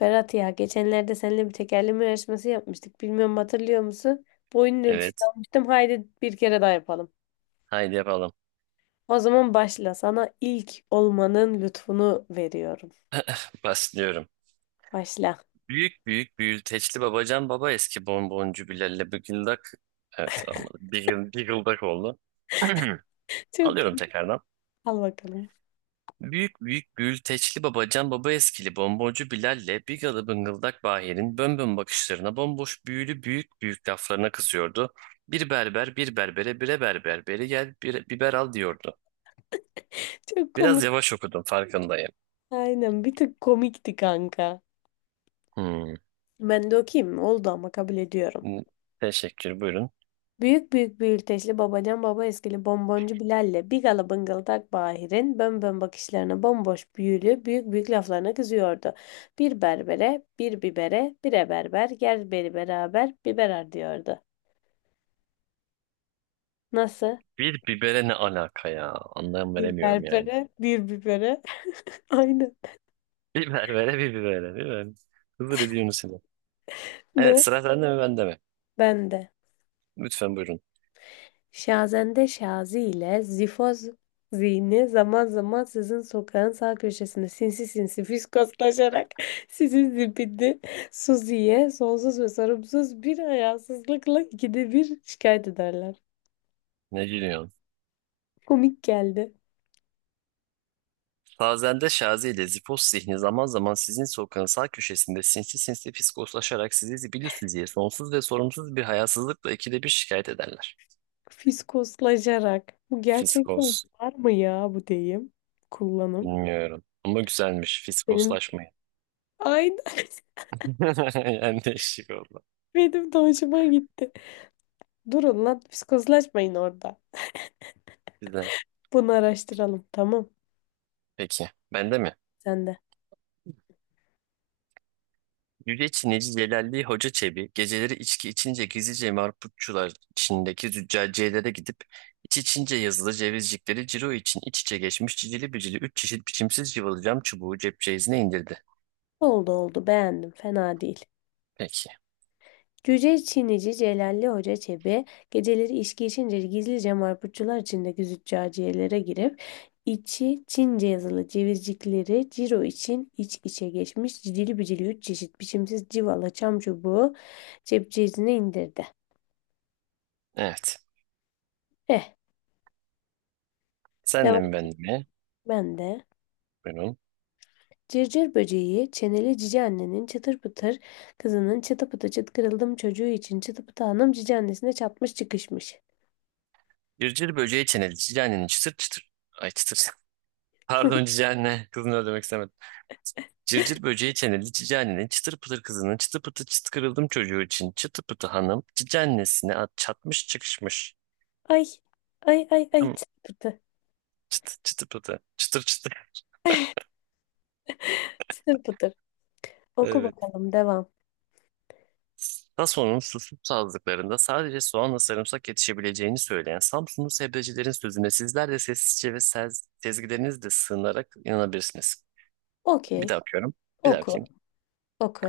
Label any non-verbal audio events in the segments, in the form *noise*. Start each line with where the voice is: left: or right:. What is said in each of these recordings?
left: Berat ya geçenlerde seninle bir tekerleme yarışması yapmıştık. Bilmiyorum hatırlıyor musun? Boyunun ölçüsünü
right: Evet.
left: almıştım. Haydi bir kere daha yapalım.
right: Haydi yapalım.
left: O zaman başla. Sana ilk olmanın lütfunu veriyorum.
right: Başlıyorum.
left: Başla.
right: Büyük büyük büyülteçli babacan baba eski bonboncu Bilal'le bıgıldak. Evet olmadı. Bigıl, bigıldak oldu. *clears throat*
left: *laughs* Çok
right: Alıyorum
left: komik.
right: tekrardan.
left: Al bakalım.
right: Büyük büyük büyülteçli babacan baba eskili bonboncu Bilal'le bigalı bıngıldak Bahir'in bönbön bakışlarına bomboş büyülü büyük büyük laflarına kızıyordu. Bir berber bir berbere bire berber beri gel bir biber al diyordu.
left: Çok
right: Biraz
left: komik.
right: yavaş okudum farkındayım.
left: Aynen bir tık komikti kanka.
right: Hmm.
left: Ben de okuyayım mı? Oldu ama kabul ediyorum.
right: Teşekkür buyurun.
left: Büyük büyük büyülteçli babacan baba eskili bonboncu Bilal'le bigala bıngal tak Bahir'in bönbön bakışlarına bomboş büyülü büyük büyük laflarına kızıyordu. Bir berbere, bir bibere, bire berber, gel beri beraber biberer diyordu. Nasıl?
right: Bir bibere ne alaka ya? Anlam
left: Bir
right: veremiyorum yani.
left: berbere, bir bibere. *laughs* Aynen.
right: *laughs* Biber vere bir bibere. Biber. Hızır ediyorsun seni. Evet,
left: Ne?
right: sıra sende mi bende mi?
left: Ben de.
right: Lütfen buyurun.
left: Şazende Şazi ile Zifoz Zihni zaman zaman sizin sokağın sağ köşesinde sinsi sinsi fiskoslaşarak *laughs* sizin zibidi Suzi'ye sonsuz ve sorumsuz bir hayasızlıkla ikide bir şikayet ederler.
right: Ne gülüyorsun?
left: Komik geldi.
right: Fazende Şazi ile Zipos zihni zaman zaman sizin sokağın sağ köşesinde sinsi sinsi fiskoslaşarak sizi zibilüs sonsuz ve sorumsuz bir hayasızlıkla ikide bir şikayet ederler.
left: Fiskoslaşarak. Bu gerçekten
right: Fiskos.
left: var mı ya bu deyim? Kullanım.
right: Bilmiyorum. Ama güzelmiş.
left: Benim
right: Fiskoslaşmayın.
left: aynen
right: *laughs* Yani değişik oldu.
left: *laughs* benim de hoşuma gitti. Durun lan fiskoslaşmayın orada.
right: Güzel.
left: Bunu araştıralım tamam.
right: Peki. Bende mi?
left: Sen de.
right: Yüce Çinici Celalli Hoca Çebi geceleri içki içince gizlice marputçular Çin'deki züccaciyelere gidip iç içince yazılı cevizcikleri ciro için iç içe geçmiş cicili bicili üç çeşit biçimsiz cıvalı cam çubuğu cep ceyizine indirdi.
left: Oldu oldu beğendim fena değil.
right: Peki.
left: Cüce Çinici Celalli Hoca Çebi geceleri içki içince gizlice marputçular içindeki züccaciyelere girip içi Çince yazılı cevizcikleri ciro için iç içe geçmiş cicili bicili üç çeşit biçimsiz civala çam çubuğu cepçesine indirdi.
right: Evet.
left: Eh
right: Senle mi
left: devam
right: ben mi?
left: ben de.
right: Buyurun.
left: Cırcır böceği çeneli cici annenin çıtır pıtır kızının çıtı pıtı çıt kırıldım çocuğu için çıtı pıtı hanım cici annesine çatmış çıkışmış.
right: Cırcır böceği çeneli cicanenin çıtır çıtır. Ay çıtır. *laughs* Pardon cicane. Kızını öldürmek istemedim. Cırcır böceği çeneli cicanenin çıtır pıtır kızının çıtı pıtı çıt kırıldım çocuğu için çıtı pıtı hanım cicanesine at çatmış çıkışmış.
left: Ay, ay, ay, ay,
right: Tamam.
left: çıtır pıtır,
right: Çıtı çıtı pıtı. Çıtır çıtır. *laughs*
left: çıtır pıtır. Oku
right: Evet.
left: bakalım, devam.
right: TASO'nun susuz sazlıklarında sadece soğanla sarımsak yetişebileceğini söyleyen Samsunlu sebzecilerin sözüne sizler de sessizce ve sezgilerinizle sığınarak inanabilirsiniz. Bir
left: Okey,
right: daha okuyorum. Bir daha
left: oku,
right: okuyayım.
left: oku.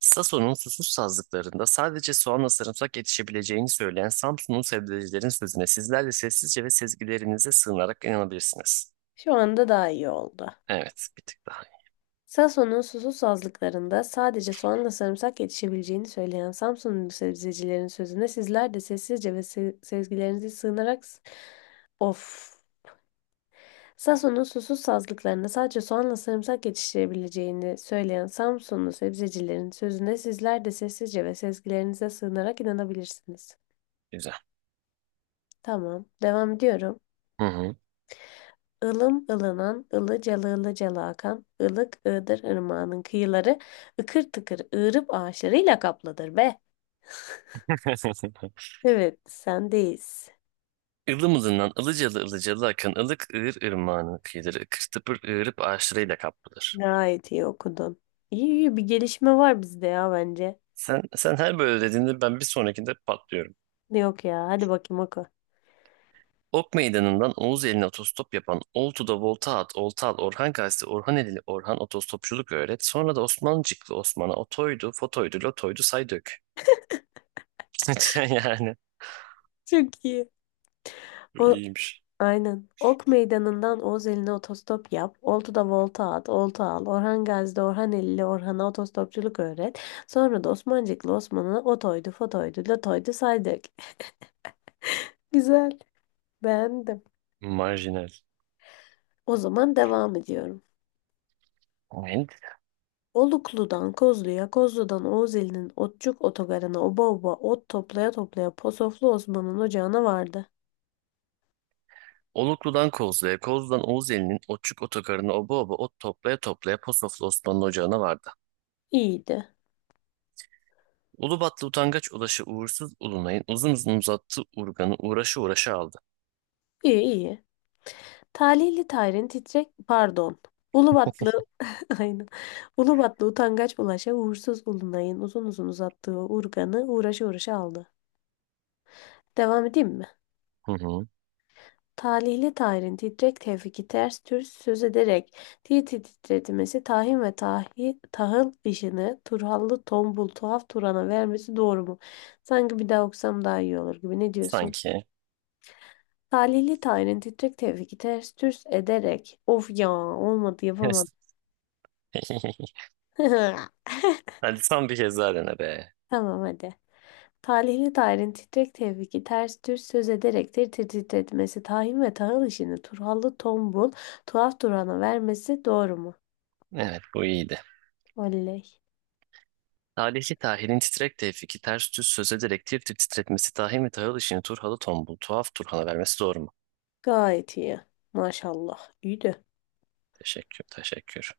right: Sason'un susuz sazlıklarında sadece soğanla sarımsak yetişebileceğini söyleyen Samsunlu sebzecilerin sözüne sizler de sessizce ve sezgilerinize sığınarak inanabilirsiniz.
left: Şu anda daha iyi oldu.
right: Evet, bir tık daha iyi.
left: Sason'un susuz sazlıklarında sadece soğanla sarımsak yetişebileceğini söyleyen Samsunlu sebzecilerin sözüne sizler de sessizce ve sezgilerinize sığınarak... Of. Sason'un susuz sazlıklarında sadece soğanla sarımsak yetiştirebileceğini söyleyen Samsunlu sebzecilerin sözüne sizler de sessizce ve sezgilerinize sığınarak inanabilirsiniz.
right: Güzel.
left: Tamam. Devam ediyorum.
right: Hı hı.
left: Ilım ılınan, ılıcalı ılıcalı akan, ılık ığdır ırmağının kıyıları, ıkır tıkır ığırıp ağaçlarıyla kaplıdır be.
right: *laughs*
left: Evet, sendeyiz.
right: Ilımızından ılıcalı ılıcalı akan ılık ığır ırmağının kıyıları ıkır tıpır ığırıp ağaçlarıyla kaplıdır.
left: Gayet iyi okudun. İyi iyi bir gelişme var bizde ya bence.
right: Sen her böyle dediğinde ben bir sonrakinde patlıyorum.
left: Yok ya, hadi bakayım oku.
right: Ok meydanından Oğuz eline otostop yapan Oltu'da volta at, olta al, Orhan Gazi, Orhan Edili, Orhan otostopçuluk öğret. Sonra da Osmancıklı Osman'a otoydu, fotoydu, lotoydu say dök. *laughs* Yani
left: Çok iyi.
right: bu
left: O,
right: iyiymiş.
left: Aynen. Ok Meydanı'ndan Oğuz eline otostop yap. Oltu'da volta at, olta al. Orhan Gazi'de Orhan Eli'li Orhan'a otostopçuluk öğret. Sonra da Osmancıklı Osman'a otoydu, fotoydu, latoydu saydık. *laughs* Güzel. Beğendim.
right: Marjinal.
left: O zaman devam ediyorum.
right: Evet.
left: Oluklu'dan Kozlu'ya, Kozlu'dan Oğuz Otçuk Otogarı'na oba oba ot toplaya toplaya Posoflu Osman'ın ocağına vardı.
right: Oluklu'dan Kozlu'ya, Kozlu'dan Oğuz elinin Otçuk otogarına oba oba ot toplaya toplaya Posoflu Osman'ın ocağına vardı.
left: İyiydi.
right: Ulubatlı utangaç ulaşı uğursuz ulunayın uzun uzun uzattı urganı uğraşı uğraşı aldı.
left: İyi iyi. Talihli Tahir'in titrek pardon. Ulubatlı *laughs* aynen. Ulubatlı utangaç bulaşa uğursuz Ulunay'ın uzun uzun uzattığı urganı uğraşa uğraşa aldı. Devam edeyim mi?
right: Hı hı.
left: Talihli Tahir'in titrek tevfiki ters türs söz ederek titretmesi tahin ve tahıl işini turhallı tombul tuhaf Turan'a vermesi doğru mu? Sanki bir daha okusam daha iyi olur gibi ne diyorsun?
right: Sanki.
left: Talihli Tahir'in titrek tevfiki ters türs ederek of ya olmadı yapamadım.
right: *laughs*
left: *laughs*
right: Hadi son bir kez daha dene be.
left: Tamam hadi. Talihli dairin titrek tevfiki ters düz söz ederektir titretmesi tahin ve tahıl işini turhallı tombul tuhaf durana vermesi doğru mu?
right: Evet, bu iyiydi.
left: Oley.
right: Talihli Tahir'in titrek tevfiki ters düz söz ederek tir tir titretmesi Tahir ve Tahıl işini Turhalı tombul tuhaf Turhan'a vermesi doğru mu?
left: Gayet iyi. Maşallah. İyi de.
right: Teşekkür teşekkür.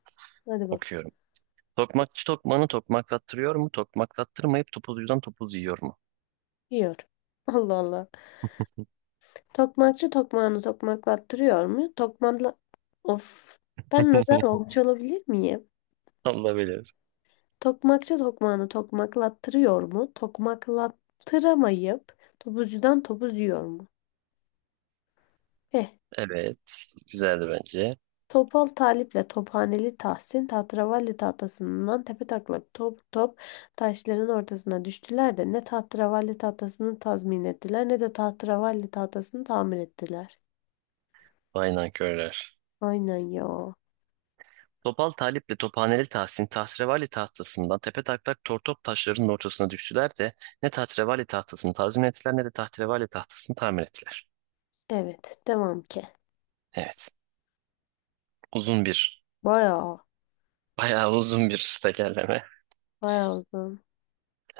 left: Hadi bakalım.
right: Okuyorum. Tokmakçı tokmanı tokmaklattırıyor mu? Tokmaklattırmayıp topuzcudan topuz yiyor mu?
left: Yiyor. *laughs* Allah Allah. Tokmakçı tokmağını tokmaklattırıyor mu? Of. Ben nazar
right: *laughs*
left: olmuş olabilir miyim?
right: Allah bilir.
left: Tokmakçı tokmağını tokmaklattırıyor mu? Tokmaklattıramayıp topuzcudan topuz yiyor mu? Eh.
right: Evet. Güzeldi bence.
left: Topal Talip'le Tophaneli Tahsin tahterevalli tahtasından tepetaklak top top taşların ortasına düştüler de ne tahterevalli tahtasını tazmin ettiler ne de tahterevalli tahtasını tamir ettiler.
right: Vay nankörler.
left: Aynen ya.
right: Topal Talip'le Tophaneli Tahsin tahrevali tahtasından tepe taklak tortop taşlarının ortasına düştüler de ne tahrevali tahtasını tazmin ettiler ne de tahrevali tahtasını tamir ettiler.
left: Evet devam ki.
right: Evet. Uzun bir,
left: Bayağı
right: bayağı uzun bir tekerleme.
left: bayağı uzun.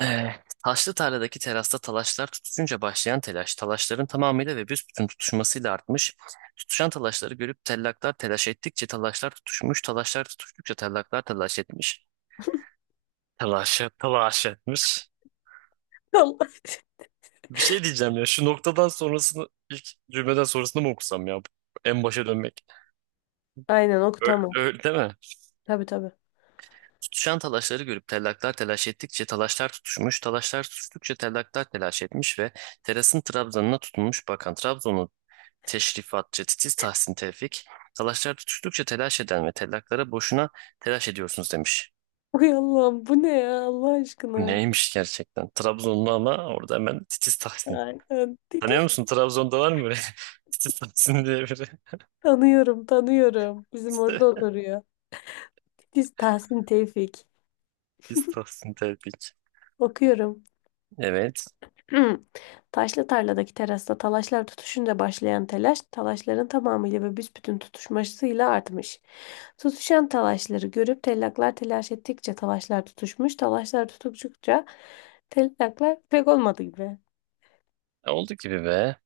right: Eh, taşlı tarladaki terasta talaşlar tutuşunca başlayan telaş, talaşların tamamıyla ve büsbütün tutuşmasıyla artmış. Tutuşan talaşları görüp tellaklar telaş ettikçe talaşlar tutuşmuş, talaşlar tutuştukça tellaklar telaş etmiş. Telaş etmiş.
left: Allah.
right: Bir şey diyeceğim ya şu noktadan sonrasını ilk cümleden sonrasını mı okusam ya? En başa dönmek.
left: *laughs* Aynen
right: Öyle,
left: okutamam.
right: öyle değil mi?
left: Tabii tabii.
right: Tutuşan talaşları görüp tellaklar telaş ettikçe talaşlar tutuşmuş, talaşlar tutuştukça tellaklar telaş etmiş ve terasın trabzanına tutunmuş bakan Trabzonlu teşrifatçı titiz Tahsin Tevfik, talaşlar tutuştukça telaş eden ve tellaklara boşuna telaş ediyorsunuz demiş.
left: Uy Allah'ım bu ne ya Allah
right: Bu
left: aşkına.
right: neymiş gerçekten? Trabzonlu ama orada hemen titiz Tahsin.
left: Aynen.
right: Tanıyor
left: Titiz
right: musun? Trabzon'da var mı böyle *laughs* titiz Tahsin diye biri?
left: tanıyorum tanıyorum. Bizim orada
right: *laughs*
left: oturuyor. Titiz Tahsin Tevfik.
right: Biz Tahsin Tevfik.
left: Okuyorum.
right: Evet.
left: *clears throat* Hmm. Taşlı tarladaki terasta talaşlar tutuşunca başlayan telaş, talaşların tamamıyla ve büsbütün tutuşmasıyla artmış. Tutuşan talaşları görüp tellaklar telaş ettikçe talaşlar tutuşmuş, talaşlar tutukçukça tellaklar pek olmadı gibi.
right: E, oldu gibi be.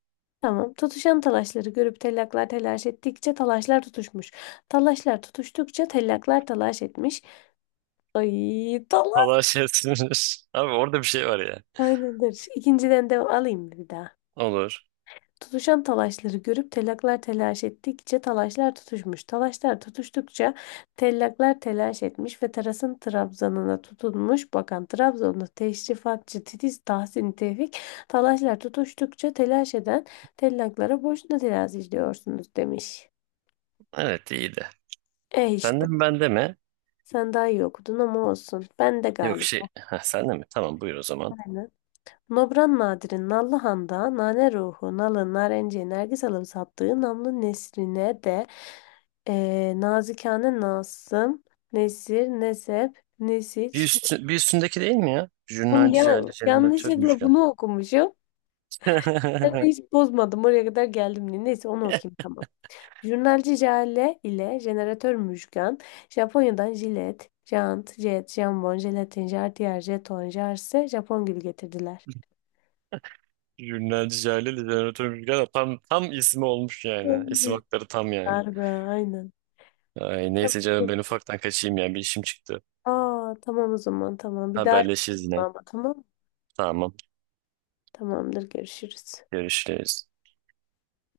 left: Tamam. Tutuşan talaşları görüp tellaklar telaş ettikçe talaşlar tutuşmuş. Talaşlar tutuştukça tellaklar talaş etmiş. Ay talaş.
right: Allah şey sinir. *laughs* Abi orada bir şey var ya.
left: Aynıdır. İkinciden devam alayım mı bir daha?
right: Olur.
left: Tutuşan talaşları görüp tellaklar telaş ettikçe talaşlar tutuşmuş. Talaşlar tutuştukça tellaklar telaş etmiş ve terasın trabzanına tutunmuş. Bakan Trabzonlu teşrifatçı Titiz Tahsin Tevfik talaşlar tutuştukça telaş eden tellaklara boşuna terazi izliyorsunuz demiş.
right: Evet, iyiydi.
left: E
right: Sende
left: işte
right: mi bende mi?
left: sen daha iyi okudun ama olsun. Ben de
right: Yok
left: galip.
right: şey. Ha, sende mi? Tamam, buyur o zaman.
left: Nobran Nadir'in Nallıhan'da nane ruhu, nalı, narenciye, nergis alıp sattığı namlı nesrine de nazikane nasım, nesir, nesep, nesiç.
right: Bir üstündeki değil mi ya?
left: Bunu
right: Jurnalci
left: ya,
right: Cale Jeneratör
left: yanlışlıkla
right: Müjgan.
left: bunu okumuşum. Ben de
right: *laughs*
left: hiç bozmadım. Oraya kadar geldim diye. Neyse onu okuyayım tamam. Jurnalci Jale ile jeneratör Müşkan, Japonya'dan jilet, jant, jet, jambon, jelatin, jartiyer, jeton, jarse, Japon gülü getirdiler.
right: Jurnalci Cale Jeneratör Müjgan. Tam ismi olmuş yani. İsim hakları tam yani.
left: Darbe, aynen.
right: Ay, neyse canım ben ufaktan kaçayım ya. Bir işim çıktı.
left: Aa tamam o zaman tamam. Bir daha
right: Haberleşiriz yine.
left: yapalım ama tamam.
right: Tamam.
left: Tamamdır görüşürüz.
right: Görüşürüz.